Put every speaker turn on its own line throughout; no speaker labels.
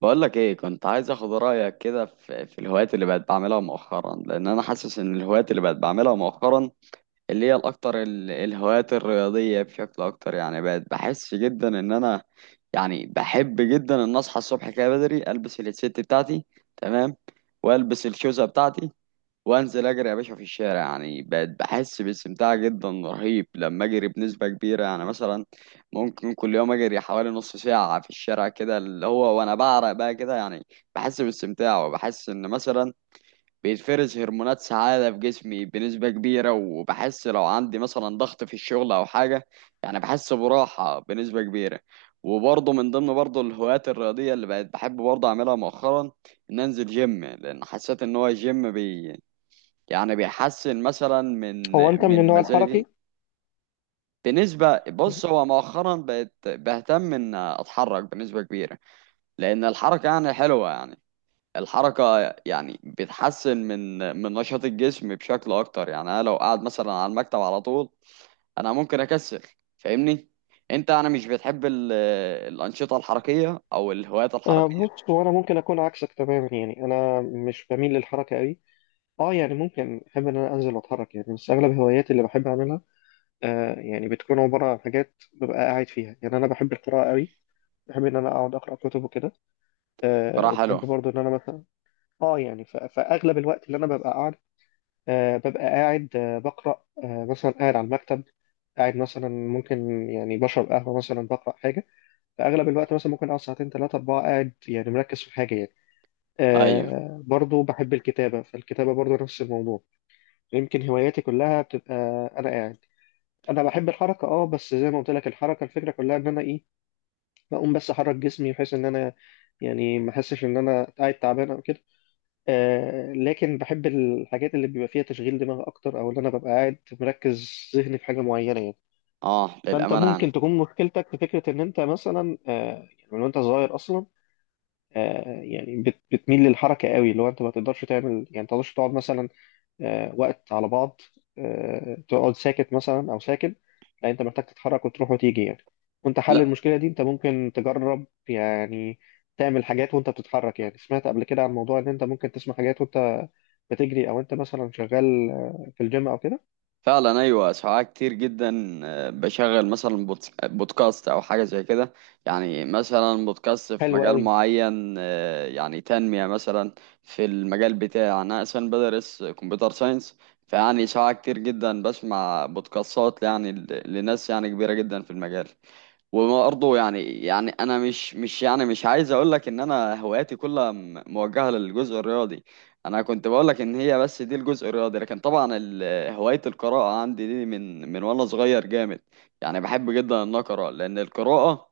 بقولك ايه، كنت عايز اخد رأيك كده في الهوايات اللي بقت بعملها مؤخرا، لان انا حاسس ان الهوايات اللي بقت بعملها مؤخرا، اللي هي الاكتر، الهوايات الرياضية بشكل اكتر. يعني بقت بحس جدا ان انا، يعني بحب جدا ان اصحى الصبح كده بدري، البس الهيدسيت بتاعتي، تمام، والبس الشوزة بتاعتي، وانزل اجري يا باشا في الشارع. يعني بقت بحس باستمتاع جدا رهيب لما اجري بنسبه كبيره. يعني مثلا ممكن كل يوم اجري حوالي نص ساعه في الشارع كده، اللي هو وانا بعرق بقى كده. يعني بحس باستمتاع، وبحس ان مثلا بيتفرز هرمونات سعاده في جسمي بنسبه كبيره، وبحس لو عندي مثلا ضغط في الشغل او حاجه، يعني بحس براحه بنسبه كبيره. وبرضه من ضمن برضه الهوايات الرياضيه اللي بقت بحب برضه اعملها مؤخرا، ان انزل جيم، لان حسيت ان هو الجيم بي، يعني بيحسن مثلا من
هو انت من
من
النوع
مزاجي
الحركي؟
بنسبة. بص، هو مؤخرا بقت بهتم ان اتحرك بنسبة كبيرة، لان الحركة يعني حلوة. يعني الحركة يعني بتحسن من نشاط الجسم بشكل اكتر. يعني انا لو قاعد مثلا على المكتب على طول، انا ممكن اكسل، فاهمني؟ انت، انا مش بتحب الانشطة الحركية او الهوايات
آه،
الحركية.
بص، هو انا ممكن اكون عكسك تماما، يعني انا مش بميل للحركه قوي. اه يعني ممكن احب ان انا انزل واتحرك يعني، بس اغلب هواياتي اللي بحب اعملها يعني بتكون عباره عن حاجات ببقى قاعد فيها، يعني انا بحب القراءه قوي. بحب ان انا اقعد اقرا كتب وكده.
بصراحة
وبحب
حلوة.
برضو ان انا مثلا اه يعني فاغلب الوقت اللي انا ببقى قاعد، ببقى قاعد، بقرا، مثلا قاعد على المكتب، قاعد مثلا، ممكن يعني بشرب قهوه مثلا، بقرا حاجه. فاغلب الوقت مثلا ممكن اقعد ساعتين ثلاثه اربعه قاعد يعني، مركز في حاجه يعني.
ايوه.
برضو بحب الكتابه، فالكتابه برضو نفس الموضوع. يمكن هواياتي كلها بتبقى انا قاعد. انا بحب الحركه بس زي ما قلت لك الحركه، الفكره كلها ان انا ايه، بقوم بس احرك جسمي بحيث ان انا يعني ما احسش ان انا قاعد تعبان او كده. لكن بحب الحاجات اللي بيبقى فيها تشغيل دماغ اكتر، او ان انا ببقى قاعد مركز ذهني في حاجه معينه يعني.
اه،
فانت
للأمانة
ممكن
يعني.
تكون مشكلتك في فكره، ان انت مثلا يعني من وانت صغير اصلا يعني بتميل للحركة قوي، اللي هو انت ما تقدرش تعمل، يعني ما تقدرش تقعد مثلا وقت على بعض، تقعد ساكت مثلا او ساكن. لا، انت محتاج تتحرك وتروح وتيجي يعني. وانت حل المشكلة دي، انت ممكن تجرب يعني، تعمل حاجات وانت بتتحرك. يعني سمعت قبل كده عن موضوع ان انت ممكن تسمع حاجات وانت بتجري، او انت مثلا شغال في الجيم او كده.
فعلا ايوه، ساعات كتير جدا بشغل مثلا بودكاست او حاجه زي كده. يعني مثلا بودكاست في
حلو
مجال
قوي.
معين، يعني تنميه مثلا. في المجال بتاعي انا اصلا بدرس كمبيوتر ساينس. فيعني ساعات كتير جدا بسمع بودكاستات، يعني لناس يعني كبيره جدا في المجال. وبرضه يعني انا مش يعني مش عايز اقول لك ان انا هواياتي كلها موجهه للجزء الرياضي. انا كنت بقول لك ان هي بس دي الجزء الرياضي، لكن طبعا هوايه القراءه عندي دي من وانا صغير جامد. يعني بحب جدا ان اقرا، لان القراءه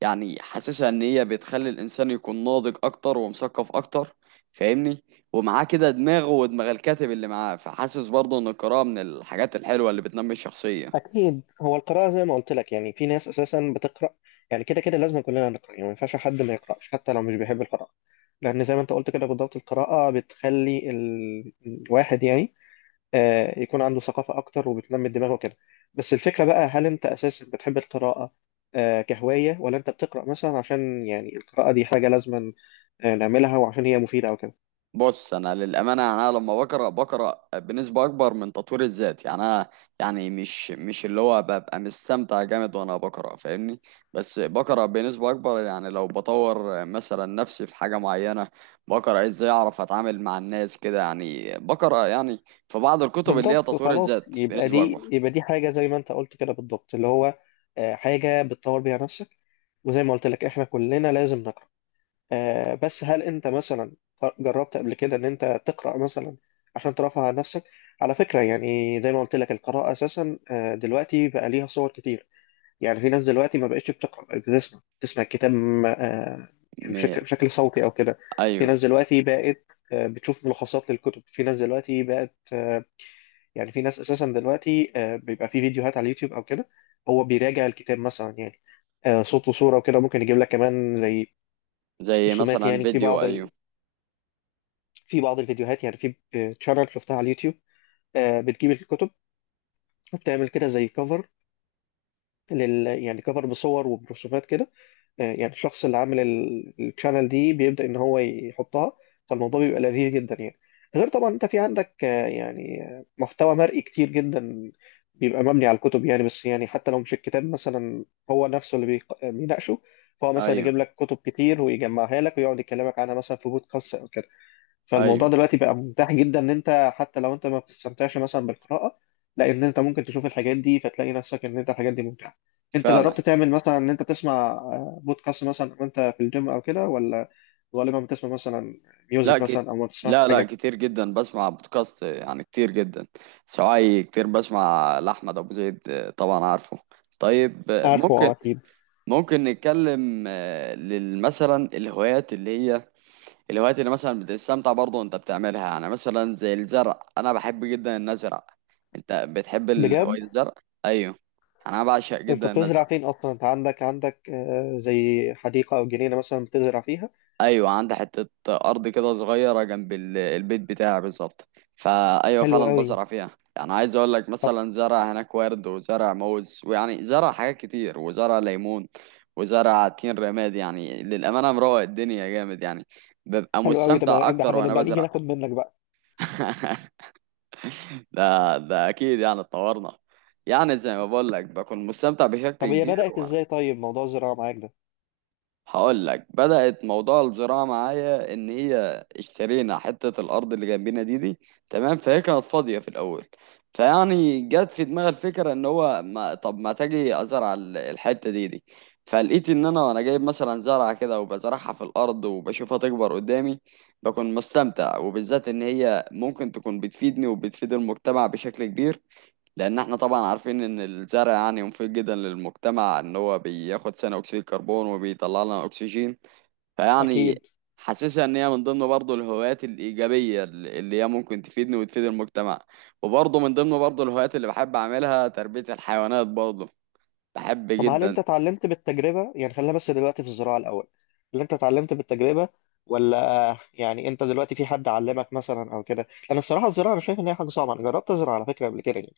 يعني حاسسها ان هي بتخلي الانسان يكون ناضج اكتر ومثقف اكتر، فاهمني؟ ومعاه كده دماغه ودماغ الكاتب اللي معاه، فحاسس برضه ان القراءه من الحاجات الحلوه اللي بتنمي الشخصيه.
اكيد، هو القراءه زي ما قلت لك، يعني في ناس اساسا بتقرا، يعني كده كده لازم كلنا نقرا، يعني ما ينفعش حد ما يقراش حتى لو مش بيحب القراءه. لان زي ما انت قلت كده بالضبط، القراءه بتخلي الواحد يعني يكون عنده ثقافه اكتر وبتنمي دماغه كده. بس الفكره بقى، هل انت اساسا بتحب القراءه كهوايه، ولا انت بتقرا مثلا عشان يعني القراءه دي حاجه لازم نعملها وعشان هي مفيده او كده؟
بص، انا للامانه يعني، انا لما بقرا بنسبه اكبر من تطوير الذات. يعني انا يعني مش اللي هو ببقى مستمتع جامد وانا بقرا، فاهمني؟ بس بقرا بنسبه اكبر، يعني لو بطور مثلا نفسي في حاجه معينه، بقرا ازاي اعرف اتعامل مع الناس كده. يعني بقرا يعني في بعض الكتب اللي هي
بالضبط،
تطوير
خلاص،
الذات
يبقى
بنسبه اكبر.
دي حاجة زي ما انت قلت كده بالضبط، اللي هو حاجة بتطور بيها نفسك. وزي ما قلت لك احنا كلنا لازم نقرأ، بس هل انت مثلا جربت قبل كده ان انت تقرأ مثلا عشان ترفع عن نفسك؟ على فكرة، يعني زي ما قلت لك القراءة اساسا دلوقتي بقى ليها صور كتير. يعني في ناس دلوقتي ما بقتش بتقرأ، بقت بتسمع الكتاب يعني
م...
بشكل صوتي او كده. في
ايوه.
ناس دلوقتي بقت بتشوف ملخصات للكتب، في ناس دلوقتي بقت يعني في ناس اساسا دلوقتي بيبقى في فيديوهات على اليوتيوب او كده، هو بيراجع الكتاب مثلا يعني، صوت وصوره وكده، ممكن يجيب لك كمان زي
زي
رسومات.
مثلا
يعني في
فيديو،
بعض
ايوه.
الفيديوهات يعني، في تشانل شفتها على اليوتيوب، بتجيب الكتب، وبتعمل كده زي كفر يعني كفر بصور وبرسومات كده. يعني الشخص اللي عامل الشانل دي بيبدأ ان هو يحطها، فالموضوع بيبقى لذيذ جدا يعني. غير طبعا انت في عندك يعني محتوى مرئي كتير جدا بيبقى مبني على الكتب، يعني، بس يعني حتى لو مش الكتاب مثلا هو نفسه اللي بيناقشه، فهو مثلا
ايوه.
يجيب لك كتب كتير ويجمعها لك ويقعد يكلمك عنها مثلا في بودكاست او كده.
ايوه
فالموضوع دلوقتي بقى متاح جدا، ان انت حتى لو انت ما بتستمتعش مثلا بالقراءة، لا، ان انت ممكن تشوف الحاجات دي فتلاقي نفسك ان انت الحاجات دي ممتعة. انت
فعلا.
جربت تعمل مثلا ان انت تسمع بودكاست مثلا وانت في الجيم او كده، ولا غالبا بتسمع مثلا
لا
ميوزك
ك...
مثلا، او ما بتسمعش
لا، لا،
حاجة؟
كتير جدا بسمع بودكاست، يعني كتير جدا. سواعي كتير بسمع لأحمد أبو زيد، آه، طبعا عارفه. طيب،
عارفه،
ممكن
اه، اكيد.
ممكن نتكلم، مثلا الهوايات اللي هي الهوايات اللي مثلا بتستمتع برضه وانت بتعملها. يعني مثلا زي الزرع، انا بحب جدا ان ازرع. انت بتحب
بجد؟
هواية الزرع؟ ايوه. انا بعشق
انت
جدا ان ازرع.
بتزرع فين اصلا؟ انت عندك زي حديقه او جنينه مثلا بتزرع فيها؟
ايوه، عندي حته ارض كده صغيره جنب البيت بتاعي بالظبط. فايوه
حلو
فعلا
قوي،
بزرع فيها. يعني عايز اقول لك،
طب.
مثلا زرع هناك ورد، وزرع موز، ويعني زرع حاجات كتير، وزرع ليمون، وزرع تين رماد. يعني للامانه مروق الدنيا جامد، يعني ببقى
حلو قوي، طب،
مستمتع
ده
اكتر
احنا
وانا
نبقى نيجي
بزرع.
ناخد منك بقى.
ده ده اكيد. يعني اتطورنا، يعني زي ما بقول لك بكون مستمتع بشكل
طب هي
كبير.
بدأت ازاي طيب، موضوع الزراعه معاك ده؟
هقول لك، بدأت موضوع الزراعة معايا إن هي اشترينا حتة الأرض اللي جنبنا دي، تمام. فهي كانت فاضية في الأول. فيعني جت في دماغي الفكرة، إن هو ما طب ما تجي أزرع الحتة دي. فلقيت إن أنا وأنا جايب مثلا زرعة كده، وبزرعها في الأرض، وبشوفها تكبر قدامي، بكون مستمتع. وبالذات إن هي ممكن تكون بتفيدني، وبتفيد المجتمع بشكل كبير. لان احنا طبعا عارفين ان الزرع يعني مفيد جدا للمجتمع، ان هو بياخد ثاني اكسيد الكربون وبيطلع لنا اكسجين.
اكيد.
فيعني حاسسها ان هي من ضمن برضه الهوايات الايجابيه اللي هي ممكن تفيدني وتفيد المجتمع. وبرضه من ضمن برضه الهوايات اللي بحب اعملها تربيه الحيوانات برضه، بحب
طب هل
جدا.
انت اتعلمت بالتجربة؟ يعني خلينا بس دلوقتي في الزراعة الأول، هل انت اتعلمت بالتجربة، ولا يعني انت دلوقتي في حد علمك مثلا او كده؟ انا الصراحة الزراعة انا شايف ان هي حاجة صعبة. انا جربت ازرع على فكرة قبل كده يعني،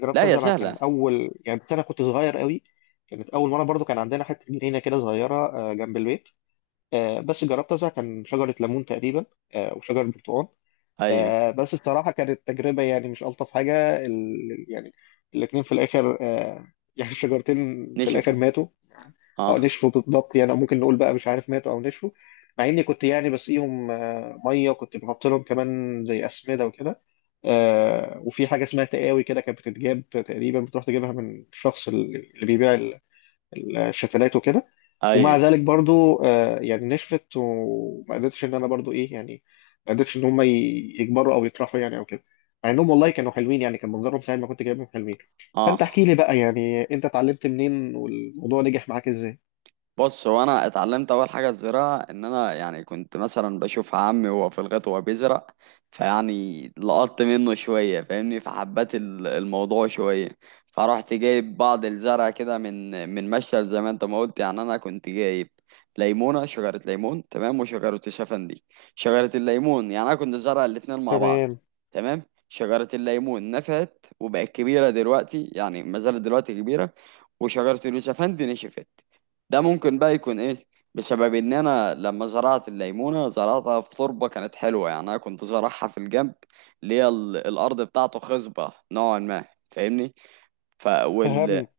جربت
لا، يا
ازرع كان
سهله.
اول، يعني انا كنت صغير قوي، كانت اول مرة برضو، كان عندنا حتة جنينة كده صغيرة جنب البيت، بس جربت ازرع، كان شجرة ليمون تقريبا، وشجرة برتقال،
ايوه.
بس الصراحة كانت تجربة يعني مش ألطف حاجة، يعني الاتنين في الآخر يعني الشجرتين في الآخر
نشفه.
ماتوا، او
اه.
نشفوا بالضبط، يعني، او ممكن نقول بقى، مش عارف، ماتوا او نشفوا. مع اني كنت يعني بسقيهم ميه، وكنت بحط لهم كمان زي اسمده وكده، وفي حاجه اسمها تقاوي كده، كانت بتتجاب تقريبا، بتروح تجيبها من الشخص اللي بيبيع الشتلات وكده.
ايوه.
ومع ذلك برضو يعني نشفت، وما قدرتش ان انا برضو ايه يعني، ما قدرتش ان هم يكبروا او يطرحوا يعني او كده، مع انهم والله كانوا حلوين يعني، كان منظرهم ساعه ما كنت جايبهم حلوين. فانت
اه،
احكي لي بقى، يعني انت اتعلمت منين، والموضوع نجح معاك ازاي؟
بص، هو انا اتعلمت اول حاجه الزراعه، ان انا يعني كنت مثلا بشوف عمي وهو في الغيط وهو بيزرع. فيعني لقطت منه شويه، فاهمني؟ فحبيت الموضوع شويه. فرحت جايب بعض الزرع كده، من مشتل، زي ما انت ما قلت. يعني انا كنت جايب ليمونه، شجره ليمون تمام، وشجره الشفندي. شجره الليمون، يعني انا كنت زارع الاتنين مع بعض،
تمام.
تمام. شجره الليمون نفعت وبقت كبيره دلوقتي، يعني ما زالت دلوقتي كبيره. وشجره اليوسفندي نشفت. ده ممكن بقى يكون ايه؟ بسبب ان انا لما زرعت الليمونه، زرعتها في تربه كانت حلوه. يعني انا كنت زرعها في الجنب اللي هي الارض بتاعته خصبه نوعا ما، فاهمني؟ ف وال
فهمت.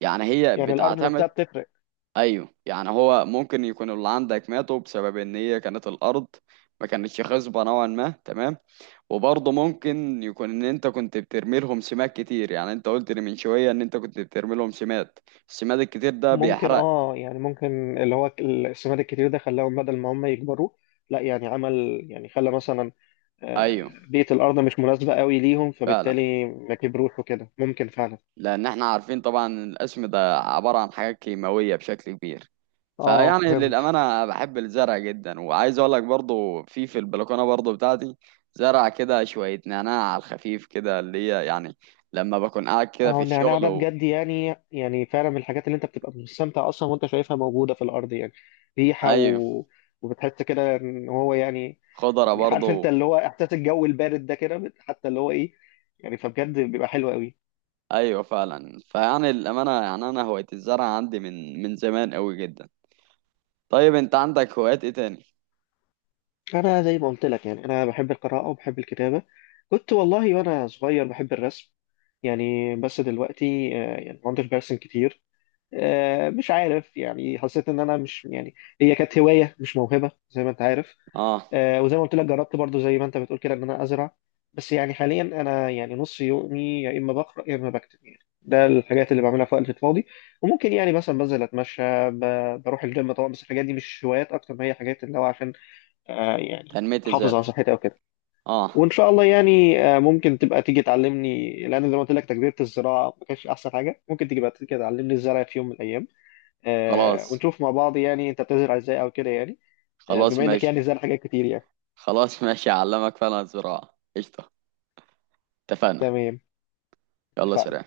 يعني هي
يعني الارض نفسها
بتعتمد.
بتفرق.
ايوه، يعني هو ممكن يكون اللي عندك ماتوا بسبب ان هي كانت الارض ما كانتش خصبه نوعا ما، تمام. وبرضه ممكن يكون ان انت كنت بترمي لهم سماد كتير. يعني انت قلت لي من شويه ان انت كنت بترمي لهم سماد، السماد الكتير ده
ممكن،
بيحرق.
اه، يعني ممكن اللي هو السماد الكتير ده خلاهم بدل ما هم يكبروا، لا يعني، عمل يعني، خلى مثلا آه،
ايوه
بيئة الارض مش مناسبة قوي ليهم،
فعلا،
فبالتالي ما كبروش وكده، ممكن فعلا.
لان احنا عارفين طبعا إن القسم ده عبارة عن حاجات كيماوية بشكل كبير.
اه،
فيعني
فهمت.
للأمانة بحب الزرع جدا. وعايز اقول لك برضو في البلكونة برضو بتاعتي زرع كده شوية نعناع على الخفيف كده، اللي هي يعني لما بكون قاعد كده في
اه، النعناع
الشغل
ده بجد يعني فعلا من الحاجات اللي انت بتبقى مستمتع اصلا وانت شايفها موجودة في الارض، يعني ريحة
ايوه،
وبتحس كده ان هو يعني
خضرة
يعني عارف انت
برضو.
اللي هو احساس الجو البارد ده كده، حتى اللي هو ايه، يعني فبجد بيبقى حلو قوي.
ايوه فعلا. فيعني للأمانة يعني انا هواية الزرع عندي من زمان قوي جدا. طيب، انت عندك هوايات ايه تاني؟
انا زي ما قلت لك، يعني انا بحب القراءه وبحب الكتابه، كنت والله وانا صغير بحب الرسم، يعني، بس دلوقتي يعني ما عدتش برسم كتير، مش عارف يعني، حسيت ان انا مش يعني، هي كانت هوايه مش موهبه زي ما انت عارف.
اه،
وزي ما قلت لك جربت برضو زي ما انت بتقول كده ان انا ازرع، بس يعني حاليا انا يعني نص يومي يا اما بقرا يا اما بكتب يعني، ده الحاجات اللي بعملها في وقت الفاضي. وممكن يعني مثلا بنزل اتمشى، بروح الجيم طبعا، بس الحاجات دي مش هوايات اكتر ما هي حاجات اللي هو عشان يعني
تنمية
احافظ على
الذات.
صحتي او كده.
اه.
وان شاء الله يعني ممكن تبقى تيجي تعلمني، لان زي ما قلت لك تجربه الزراعه ما كانتش احسن حاجه، ممكن تيجي بقى تيجي تعلمني الزرع في يوم من الايام،
خلاص.
ونشوف مع بعض، يعني انت بتزرع ازاي او كده يعني،
خلاص
بما انك يعني
ماشي.
زرع حاجات كتير يعني.
خلاص ماشي، اعلمك فعلا. الزراعة قشطة. اتفقنا.
تمام،
يلا،
اتفقنا.
سلام.